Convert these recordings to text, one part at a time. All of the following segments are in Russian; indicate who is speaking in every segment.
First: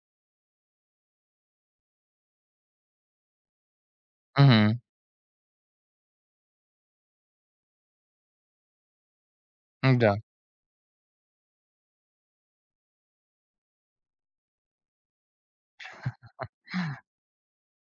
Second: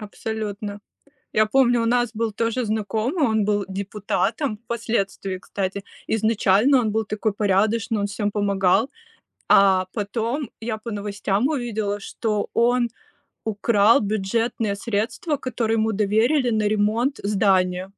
Speaker 1: Абсолютно. Я помню, у нас был тоже знакомый, он был депутатом
Speaker 2: Мгм.
Speaker 1: впоследствии, кстати. Изначально он был такой порядочный, он всем помогал, а
Speaker 2: Н-да.
Speaker 1: потом я по новостям увидела, что он украл бюджетные средства, которые ему доверили на ремонт здания.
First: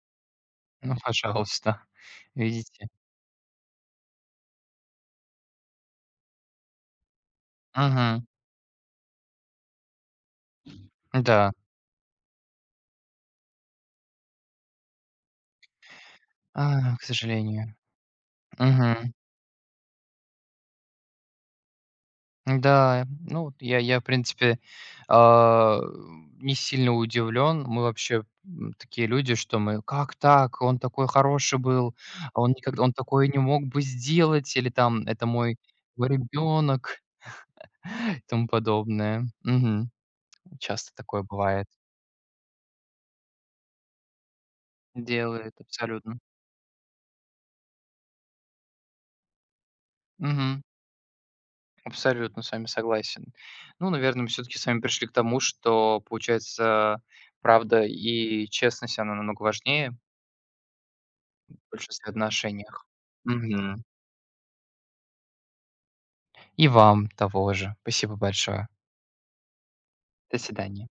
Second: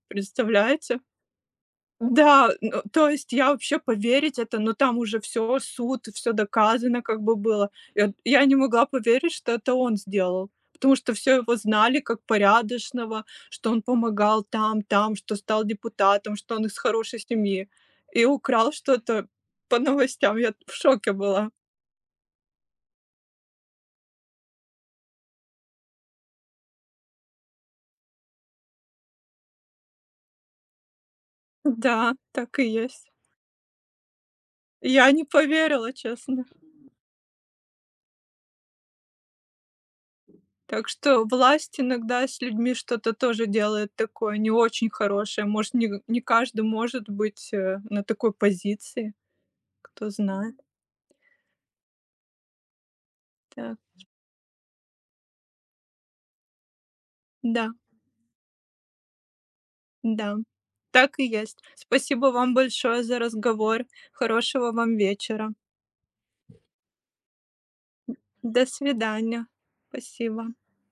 Speaker 2: Ну,
Speaker 1: Представляете?
Speaker 2: пожалуйста,
Speaker 1: Да, н
Speaker 2: видите.
Speaker 1: то есть я вообще поверить это Но там уже всё, суд, всё доказано как бы было. Я
Speaker 2: Мгм.
Speaker 1: я не могла поверить, что это он сделал, потому что всё
Speaker 2: Да.
Speaker 1: его знали как порядочного, что он помогал там, там, что стал депутатом, что он из
Speaker 2: А, к
Speaker 1: хорошей семьи
Speaker 2: сожалению.
Speaker 1: и украл
Speaker 2: Мгм.
Speaker 1: что-то по новостям. Я в шоке была.
Speaker 2: Н-да, ну вот, я я, в принципе, а, не сильно удивлен. Мы вообще, м, такие люди, что мы: "Как так, он такой хороший был,
Speaker 1: Да,
Speaker 2: он
Speaker 1: так и
Speaker 2: никогд он
Speaker 1: есть.
Speaker 2: такое не мог бы сделать", или там:
Speaker 1: Я не
Speaker 2: "Это мой
Speaker 1: поверила,
Speaker 2: мой
Speaker 1: честно.
Speaker 2: ребенок", и тому подобное. Мгм.
Speaker 1: Так
Speaker 2: Часто такое
Speaker 1: что
Speaker 2: бывает.
Speaker 1: власть иногда с людьми что-то тоже делает такое не очень хорошее.
Speaker 2: Делает
Speaker 1: Может, не
Speaker 2: абсолютно.
Speaker 1: не каждый может быть, э, на такой позиции, кто знает.
Speaker 2: Мгм. Абсолютно с вами согласен.
Speaker 1: Так.
Speaker 2: Ну, наверно, мы всё-таки с вами пришли к тому, что, получается,
Speaker 1: Да.
Speaker 2: правда и честность, она намного важнее.
Speaker 1: Да. Так и
Speaker 2: В
Speaker 1: есть.
Speaker 2: большинстве
Speaker 1: Спасибо вам
Speaker 2: отношениях.
Speaker 1: большое за
Speaker 2: Мгм.
Speaker 1: разговор. Хорошего вам вечера.
Speaker 2: И вам того же.
Speaker 1: М,
Speaker 2: Спасибо
Speaker 1: до
Speaker 2: большое.
Speaker 1: свидания.
Speaker 2: До
Speaker 1: Спасибо.
Speaker 2: свидания.